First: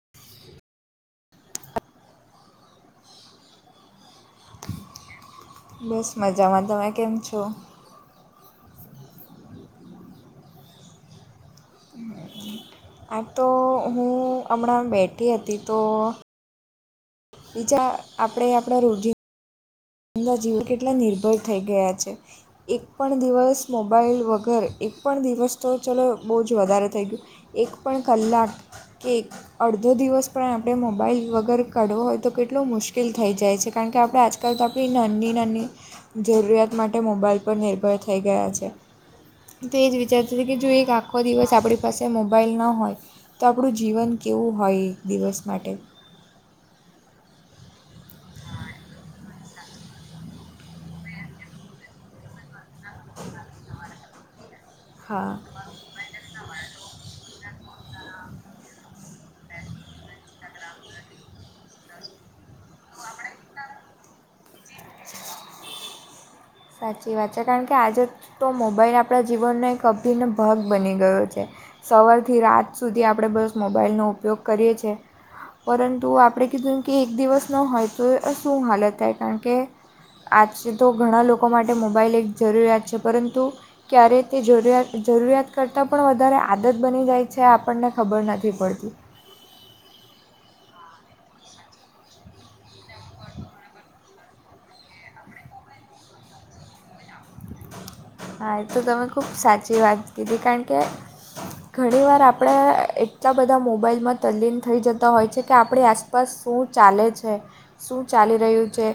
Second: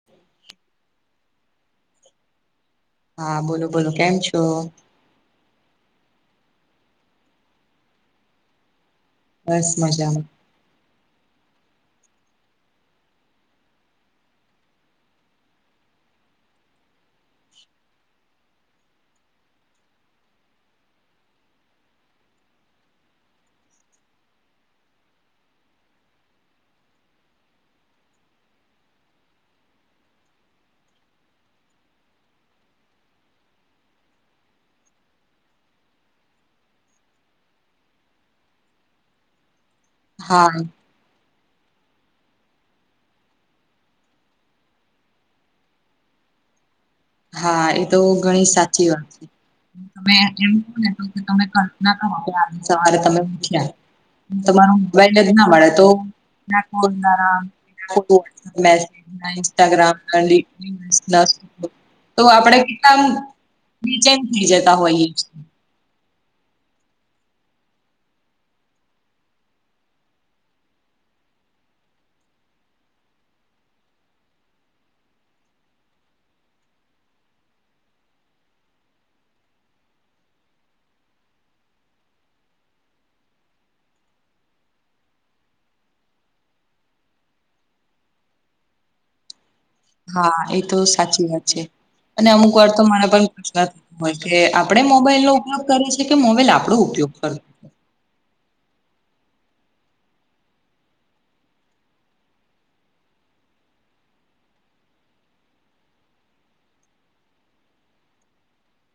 [inaudible] હા, બોલો બોલો કેમ છો? બસ મજામાં, તમે કેમ છો? બસ મજામાં. હા હા. આં તો હું હમણાં બેઠી હતી તો બીજા આપણે આપણા રોજી એમ્ના જીવ કેટલા નિર્ભર થઇ ગયા છે! એક પણ દિવસ મોબાઈલ વગર, એક પણ દિવસ તો ચલો બો જ વધારે થઈ ગયું એક પણ કલાક કે અડધો દિવસ પણ આપણે મોબાઈલ વગર કાઢવો હોય તો કેટલો મુશ્કીલ થઈ જાય છે કારણ કે આપણે આજકાલ તો આપ ણી નાની નાની જરૂરિયાત માટે મોબાઈલ પર નિર્ભર થઈ ગયા છે તે જ વિચારતી તી હા કે જો એક આખ ખો દિવસ આપણી પાસે મોબાઈલ ન હોય, તો આપણું જીવન કેવું હોય, એ દિવસ માટે હા, એ તો ઘણી સાચી વાત. તમે એમ કોને તો કે તમે કલ્પના કરો કે આજે સવારે તમે ઉઠ્યા તમારું વેલ્ડ જ હા ન મળે તો નાખો ના રામ ખોટુ મે [inaudible] ઈન્સ્ટ્રાગ્રામ લી [inaudible] નસ તો આપડે કેટલા બીચેન થઈ જતા હોયએ છે. સાચી વાત છે, કારણ કે આજે તો મોબાઈલ આપણા જીવનનો એક અભિન્ન ભાગ બની ગયો છે. સવારથી રાત સુધી આપણે બસ મોબાઈલનો ઉપયોગ કરીએ છે. પરંતુ આપણે કીધુન કે એક દિવસ ન હોય તો અ શું હાલત થાય કારણ કે આજ તો ઘણા લોકો માટે મોબાઈલ એક જરૂરિયાત છે પરંતુ ક્યારેય તે જરૂરિયાત જરૂરિયાત કરતાં પણ વધારે આદત બની જાય છે આપણને ખબર નથી પડતી. હા એ તો સાચી વાત છે અને અમુક વાર તો મને પણ [unintelligible] હોય કે આપડે મોબાઈલ નો ઉપયોગ કરીએ છે કે મોબાઈલ આપડો ઉપયોગ કરે. હા એ તો તમે ખૂબ સાચી વાત કીધી કારણ કે ઘણી વાર આપણે એટલા બધા મોબાઈલમાં તલ્લીન થઈ જતા હોય છે કે આપડે આસ પાસ શું ચાલે છે? શું ચાલી રહ્યું છે?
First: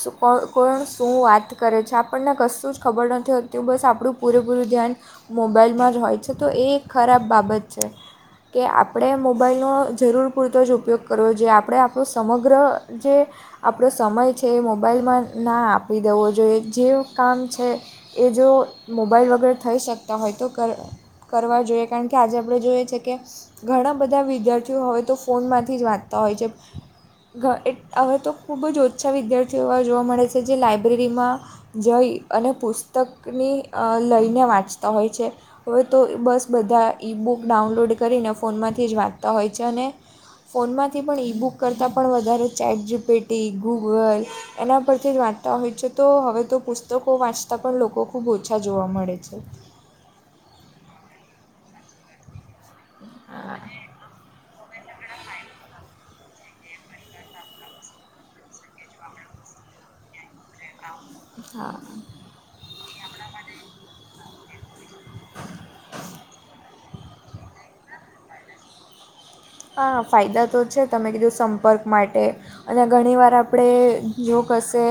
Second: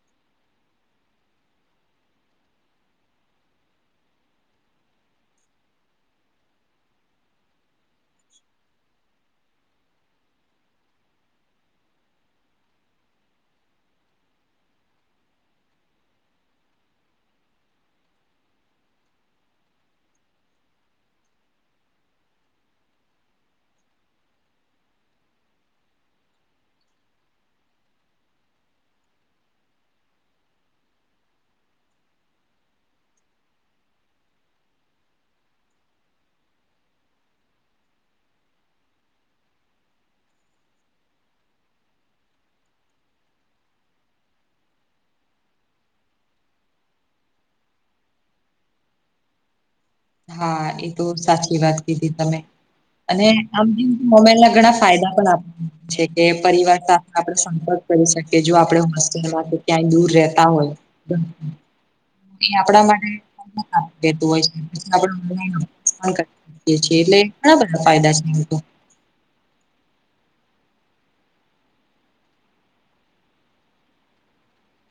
સુ કો કોણ શું વાત કરે છે આપણને કશું જ ખબર નથી હોત તી બસ આપણું પૂરેપૂરું ધ્યાન મોબાઈલમાં જ હોય છે તો એ એક ખરાબ બાબત છે. કે આપણે મોબાઈલનો જરૂર પૂરતો જ ઉપયોગ કરવો, જે આપણે આપડો સમગ્ર જે આપણો સમય છે મોબાઈલમાં ના આપી દેવો જોઈએ, જે કામ છે એ જો મોબાઈલ વગર થઈ શકતા હોય તો કરવા કરવા જોઈએ કારણ કે આજે આપણે જોઈએ છે કે ઘણા બધા વિદ્યાર્થીઓ હવે તો ફોનમાંથી જ વાંચતા હોય છે. ઘ એટ અવે તો ખૂબ જ ઓછા વિદ્યાર્થીઓ વા જોવા મળે છે જે લાઇબ્રેરીમાં જઈ અને પુસ્તકની અ લઈને વાંચતા હોય છે. હવે તો બસ બધા ઈ બુક ડાઉનલોડ કરીને ફોનમાંથી જ વાંચતા હોય છે અને ફોનમાંથી પણ ઇ બુક કરતાં પણ વધારે ચેટ જીપીટી, ગૂગલ એના પરથી જ વાંચતા હોય છે તો હવે તો પુસ્તકો વાંચ તાં પણ લોકો ખૂબ ઓછા જોવા છે. હા, એ તો સાચી વાત કીધી તમે અને હા આમ [unintelligible] મોબાઈલ ના ઘણા ફાયદા પણ આપે છે કે પરિવાર સાથે આપડે સંપર્ક કરી શકીએ, જો આપડે હોસ્ટેલમાંથી ક્યાંય દૂર રેતા હોય. બન હા. એ આપણા માટેે [unintelligible] કેતું હોય આપણે [unintelligible] કે છીએ, એટલે ઘણા બધા ફાયદા છે એના તો. હા, ફાયદા તો છે. તમે કીધું સંપર્ક માટે અને ઘણી વાર આપણે જો કશે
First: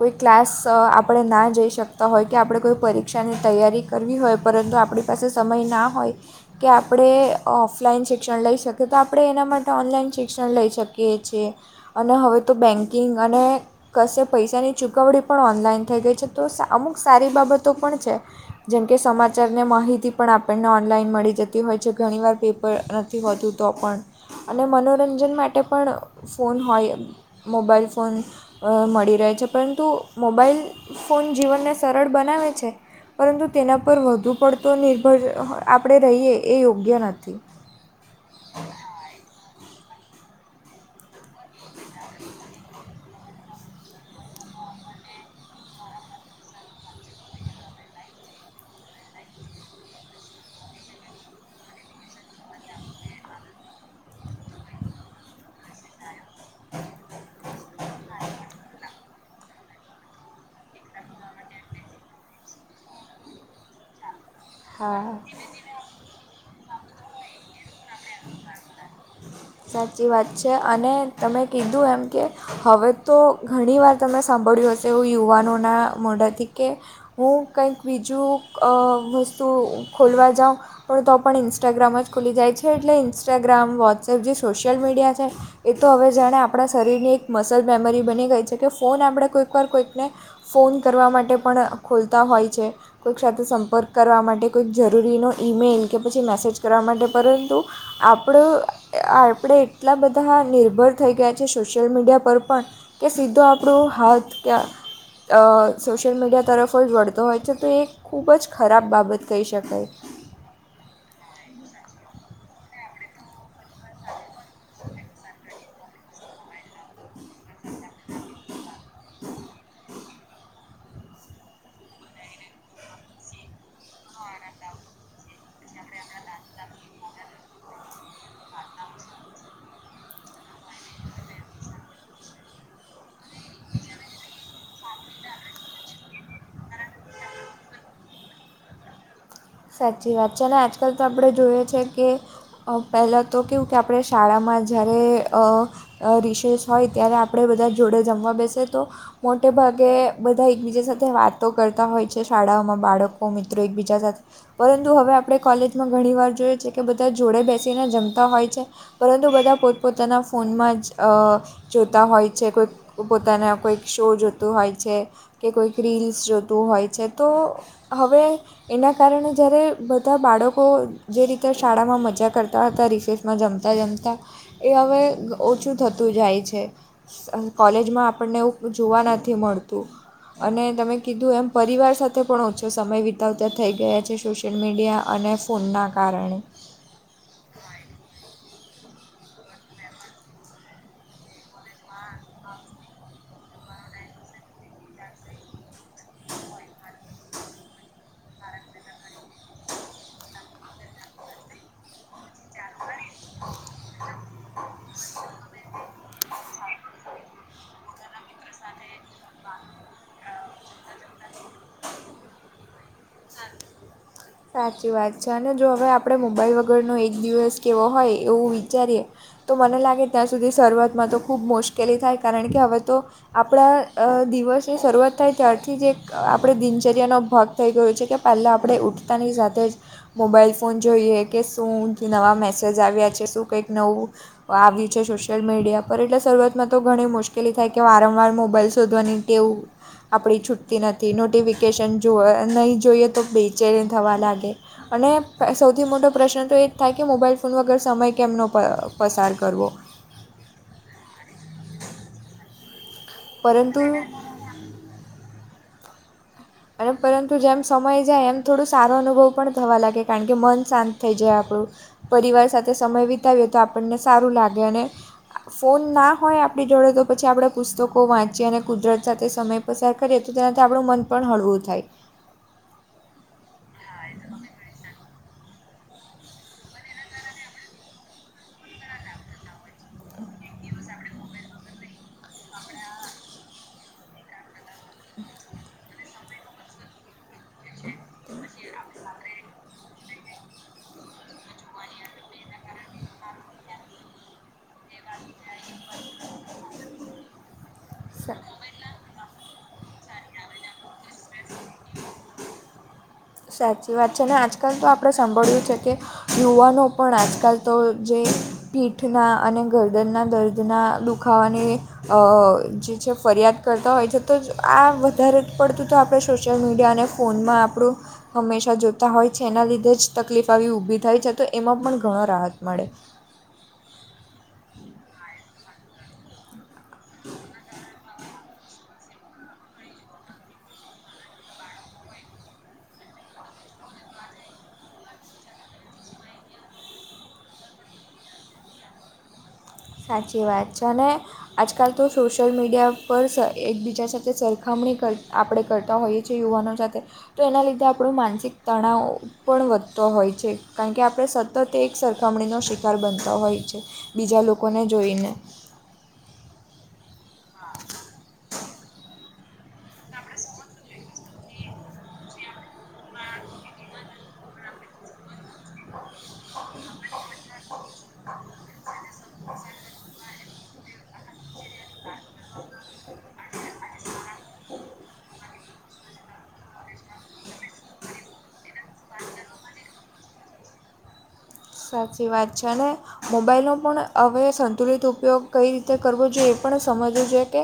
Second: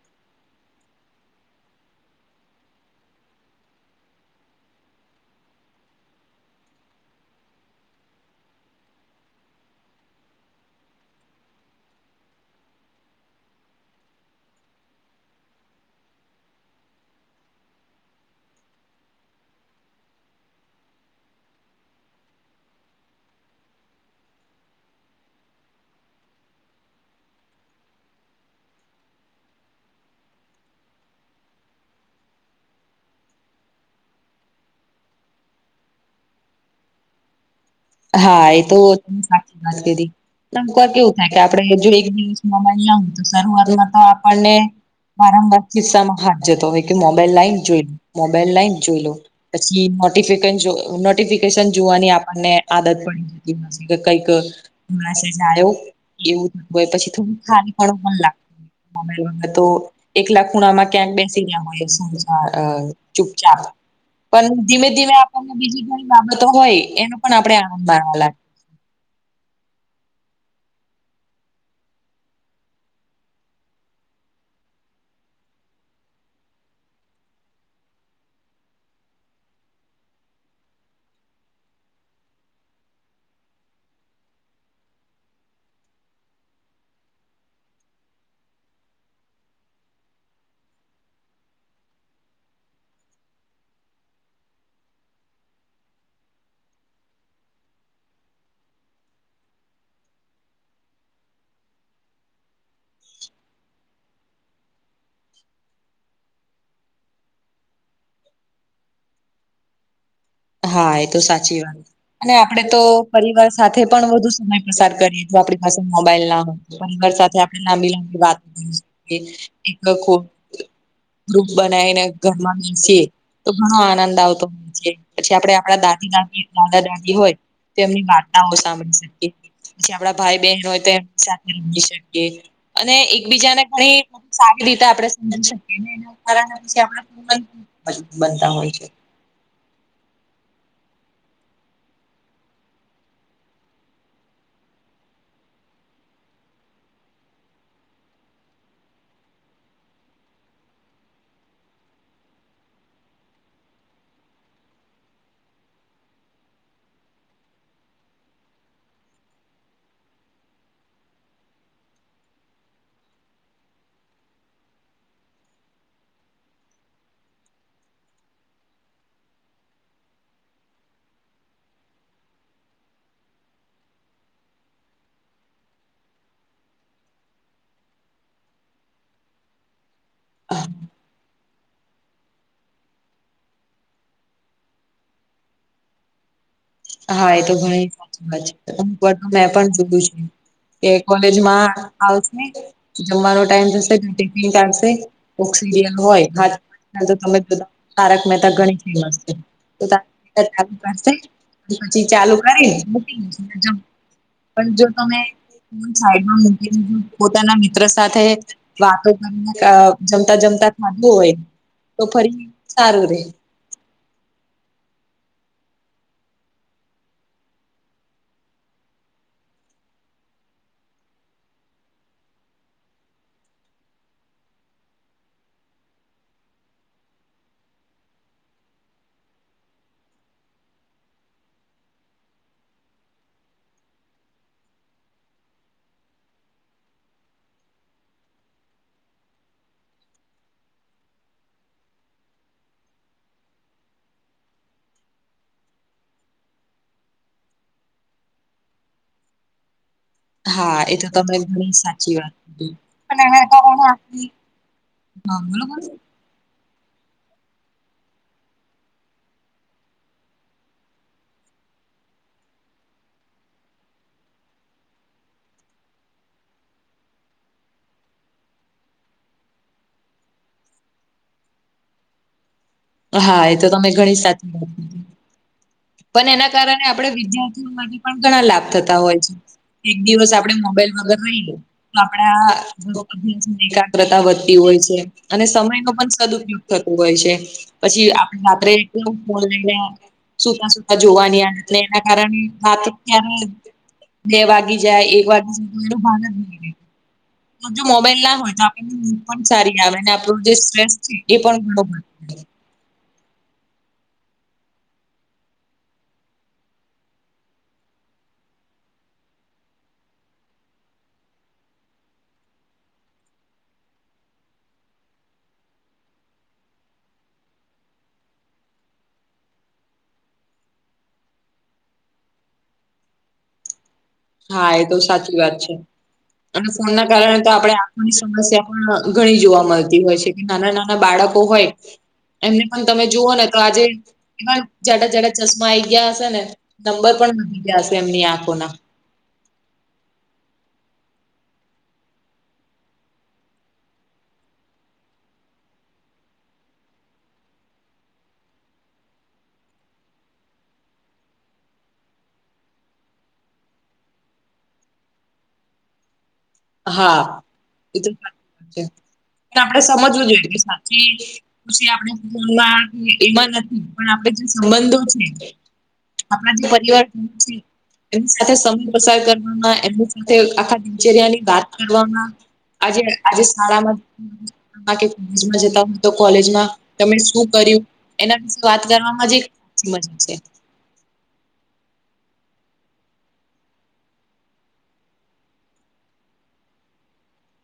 કોઈ ક્લાસ આપણે ના જઈ શકતા હોય કે આપણે કોઈ પરીક્ષાની તૈયારી કરવી હોય પરંતુ આપણી પાસે સમય ના હોય, કે આપણે ઓફલાઈન શિક્ષણ લઈ શકીએ. કે તો આપણે એના માટે ઓનલાઈન શિક્ષણ લઈ શકીએ છીએ. અને હવે તો બેન્કિંગ અને કશે પૈસાની ચૂકવણી પણ ઓનલાઈન થઈ ગઈ છે તો અમુક સારી બાબતો પણ છે. જેમકે સમાચાર ને માહિતી પણ આપણને ઓનલાઈન મળી જતી હોય છે ઘણી વાર પેપર નથી હોતું. તો પણ અને મનોરંજન માટે પણ ફોન હોય. મોબાઈલ ફોન મળી રહે છે, પરંતુ મોબાઈલ ફોન જીવનને સરળ બનાવે છે. પરંતુ તેના પર વધુ પડતો નિર્ભર આપણે રહીએ એ યોગ્ય નથી. હા એ તો તને સાચી વાત કરી. કર કેવું થાય કે આપડે જો એક દિવસમાં મળ આવ તો શરૂઆતમાં તો આપણને વારંવાર કિસ્સામાં હાથ જતો હોય કે મોબાઈલ લાઈઇન જોઈ લો મોબાઈલ લઇન જોઈ લો. પછી નોટફિક નોટિફિકેશન જોવાની આપણને આદત પડી જતી હો છે કે કઈક, મેસેજ આવ્યો. એવું થતું હોય પછી થોડું ખારી ફણું મ લાગ તો. એકલા ખૂણામાં ક્યાંક ના્યા હોય ચૂપચાપ. પણ ધીમે ધીમે હા આપણને ઘણી બાબતો હોય પણ આપડે આનંદ માણવા લાગ. સાચી વાત છે અને તમે કીધું એમ કે હવે તો ઘણી વાર તમે સાંભળ્યું હશે એવું યુવાનોના મોડાથી કે હું કંઈક બીજું વસ્તુ ખોલવા જાઉં. પણ તો પણ ઇન્સ્ટાગ્રામ જ ખુલી જાય છે એટલે ઇન્સ્ટાગ્રામ વોટ્સએપ જે સોશિયલ મીડિયા છે. એ તો હવે જાણે આપણા શરીરની એક મસલ મેમરી બની ગઈ છે કે ફોન આપણે કોઈક વાર કોઈકને. ફોન કરવા માટે પણ ખોલતા હોય છે. કોઈક સાથે સંપર્ક કરવા માટે કોઈક જરૂરીનો ઈમેઇલ કે પછી મેસેજ કરવા માટે પણ તો આપણો આપણે એટલા બધા નિર્ભર થઈ ગયા છે સોશિયલ મીડિયા પર પણ. કે સીધો આપણો હાથ ક્યાં સોશિયલ મીડિયા તરફ જ વળતો હોય છે તો એક ખૂબ જ ખરાબ બાબત કહી શકાય. હા એ તો સાચી વાત. અને આપડે તો પરિવાર સાથે પણ વધુ સમય પસાર કરીએ તો આપણી પાસે મોબાઈલ ના હોય. પરવાર સાથે આપણેબીલા વાતો કરીએ, એક ખ ગ્રુપ બનાવીને ઘરમાં બેસી તો ઘણો આનંદ આવતો હોય છે. પછી આપડણે આપણા દાદી દાદી દાદા દાદી હોય, તો એમની વાર્તાઓ સાંભળી શકીએ. આપડા ભાઈ બહેન તો એમની સાથે રમી શકીએ. અને એકબીજાને ઘણી સારી રીતે આપડણે સમજી શકીએ. [inaudible] બનતા હોય છે. સાચી વાત છે અને આજકાલ તો આપણે જોઈએ છે કે પહેલાં તો કેવું કે આપણે શાળામાં જ્યારે અ રિષસ હોય ત્યારે આપણે બધા જોડે જમવા બેસે તો મોટે ભાગે બધા એકબીજા સાથે વાતો કરતા હોય છે શાળાઓમાં બાળકો મિત્રો એકબીજા સાથે. પરંતુ હવે આપણે કોલેજમાં ઘણી વાર જોઈએ છ છે કે બધા જોડે બેસીને જમતા હોય છે. પરંતુ બધા પોતપોતાના ફોનમાં જ જોતા હોય છે કોઈક પોતાના કોઈક શો જોતો હોય છે કે કોઈક રીલ્સ જોતું હોય છે તો હવે એના કારણે જ્યારે બધા બાળકો જે રીતે શાળામાં મજા કરતા હતા રિસેસમાં જમતા જમતા એ હવે ઓછું થતું જાય છે. કોલેજમાં આપણને એવું જોવા નથી મળતું. અને તમે કીધું એમ પરિવાર સાથે પણ ઓછો સમય વિતાવતા થઈ ગયા છે સોશિયલ મીડિયા અને ફોનના કારણે. હા એ તો ધણી સાચી વાત છે અમુક વાર તો મેં પણ જોયું છે. એ કોલેજમાં આવશે જમવાનો ટાઈમ થશે તો ટિફિન કાઢશે કોક સિરિયલ હોય [inaudible] હાથ તમે બ તારક મહેતા ઘણી ફેમસ છે. તો ત ચાલુ કરશે પછી ચાલુ કરીને મૂકી ન જમસે. પણ જો તમે સાઈડમાં મુકી પોતાના મિત્ર સાથે વાતો કરીને અ જમતા જમતા થધું હોય તો ફરી સારું રે. સાચી વાત છે અને જો હવે આપણે મોબાઈલ વગરનો એક દિવસ કેવો હોય એવું વિચારીએ તો મને લાગે ત્યાં સુધી શરૂઆતમાં તો ખૂબ મુશ્કેલી થાય કારણ કે હવે તો આપણા અ દિવસની શરૂઆત થાય ત્યારથી જ એક આપણે દિનચર્યાનો ભક્ત થઈ ગયું છે કે પહેલાં આપણે ઉઠતાની સાથે જ મોબાઈલ ફોન જોઈએ કે શું નવા મેસેજ આવ્યા છે શું કંઈક નવું આવી છે સોશિયલ મીડિયા પર એટલે શરૂઆતમાં તો ઘણી મુશ્કેલી થાય કે વારંવાર મોબાઈલ શોધવાની ટેઉ આપણી છૂટતી નથી નોટિફિકેશન જો નહીં જોઈએ તો બે ચે થવા લાગે. અને સૌથી મોટો પ્રશ્ન તો એ જ થાય કે મોબાઈલ ફોન વગર સમય કેમનો પ પસાર કરવો. હા એ તો તમે ઘણી સાચી વાત. પરંતુ હા બલોબર. અને પરંતુ જેમ સમય જાય એમ થોડું સારો અનુભવ પણ થવા લાગે કારણ કે મન શાંત થઈ જાય આપણું. પરિવાર સાથે સમય વિતાવીએ તો આપણને સારું લાગે અને ફોન ના હોય આપણી જોડે તો પછી આપણે પુસ્તકો વાંચીએ અને કુદરત સાથે સમય પસાર કરીએ તો તેનાથી આપણું મન પણ હળવું થાય. હા એ તો તમે ઘણી સાચી પણ એના કારણે આપણેે વિદ્યાર્થીઓ માટે પણ ઘણા લાભ થતા હોય છે. એક દિવસ આપડે મોબાઈલ વગર રહીએે. તો આપણા ઘ અભ્યાસ એકાગ્રતા વધતી હોય છે. અને સમયનો પણ સદઉપયોગ થતો હોય છે પછી આપણે રાત્રે એકદમ ફોન લઈને સુતા સુતા જોવાની આદત ને એના કારણે વાત ત્યારે બે વાગી જાય એક વાગે જાય તો સીધો ફોન મુકી દે. તો જો મોબાઈલ ના સા- હોય તો આપને મ પણ સારી આવે આપણ જે સ્ટ્રેસ છે એ પણ બરોબર સાચી વાત છે અને આજકાલ તો આપણે સાંભળ્યું છે કે. યુવાનો પણ આજકાલ તો જે પીઠના અને ગરદનના દર્દના દુખાવાને અ જે છે ફરિયાદ કરતા હોય છે તો જ આ વધારે પડતું તો આપણે સોશિયલ મીડિયાને ફોનમાં આપણું હંમેશાં જોતા હોય છે એના લીધે જ તકલીફ આવી ઊભી થાય છે તો એમાં પણ ઘણો રાહત મળે હા એ તો સાચી વાત છે. અને ફોન ના કારણે તો આપડણે આંખોની સમસ્યા પણ ઘણી જોવા મળતી હોય છે. નાના નાના બાળકો હોય એમને પણ તમે જુઓ ને તો આજે એ જાડા જડા ચશ્મા આઈ ગયા હશે ને, નંબર પણ લી ગયા હશે એમની આંખોના. સાચી વાત છે અને આજકાલ તો સોશિયલ મીડિયા પર એકબીજા સાથે સરખામણી કર આપણે કરતા હોઈએ. છે યુવાનો સાથે, તો એના લીધે આપણું માનસિક તણાવ પણ વધતો હોય છે કારણ કે આપણે સતત એક સરખામણીનો શિકાર બનતા હોય છે. બીજા લોકોને જોઈને. હા એ તો સાચી વાત છે, પણ આપણે સમજવું જોઈએ કે સાચ પછી આપણે મનમાં એમાં નથી પણ જે સંબંધો છે. આપણા જે પરિવાર પ્રુખ છે. એમની સાથે સમય પસાર કરવામાં એમની સાથે આખા દિનચર્યાની વાત કરવામાં, આજે આજે શાળામાં જતા હોય તો તમે શું કર્યું. એના વિશે વાત કરવામાં જે મજા છે. સાચી વાત છે ને મોબાઈલનો પણ હવે સંતુલિત ઉપયોગ કઈ રીતે કરવો જોઈએ એ પણ સમજવું છે કે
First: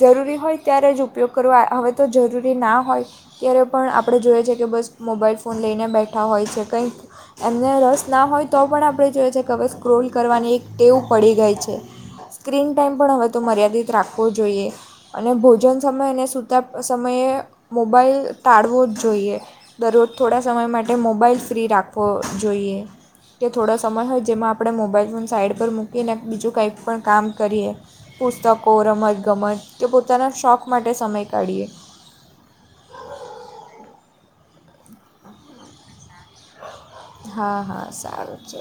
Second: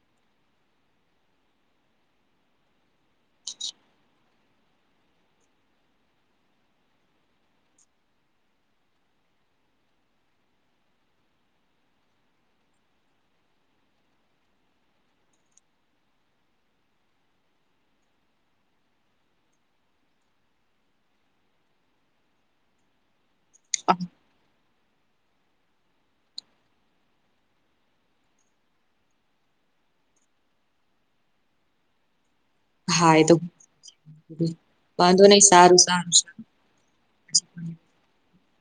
જરૂરી હોય ત્યારે જ કરવો તો જરૂરી ના હોય. ત્યારે પણ આપણે જોઈએ છ છેએ કે બસ મોબાઈલ ફોન લઈને બેઠા હોય છે કંઈક એમને રસ ના હોય તો પણ આપણે જોઈએ છ છે કે હવે સ્ક્રોલ કરવાની એક ટેવું પડી ગઈ છે. સ્ક્રીન ટાઈમ પણ હવે તો મર્યાદિત રાખવો જોઈએ. અને ભોજન સમય અને સૂતા સમયે મોબાઈલ ટાળવો જ જોઈએ. દરરોજ થોડા સમય માટે મોબાઈલ ફ્રી રાખવો જોઈએ. કે થોડો સમય હોય, જેમાં આપણે મોબાઈલ ફોન સાઈડ પર મૂકીને બીજું કંઈક પણ કામ કરીએ. પુસ્તકો, રમત ગમત તે પોતાના શોખ માટે સમય કાઢીએ. હા, એ તો વાંધો નહી સારું સારું સારું. હા હા સારું છે.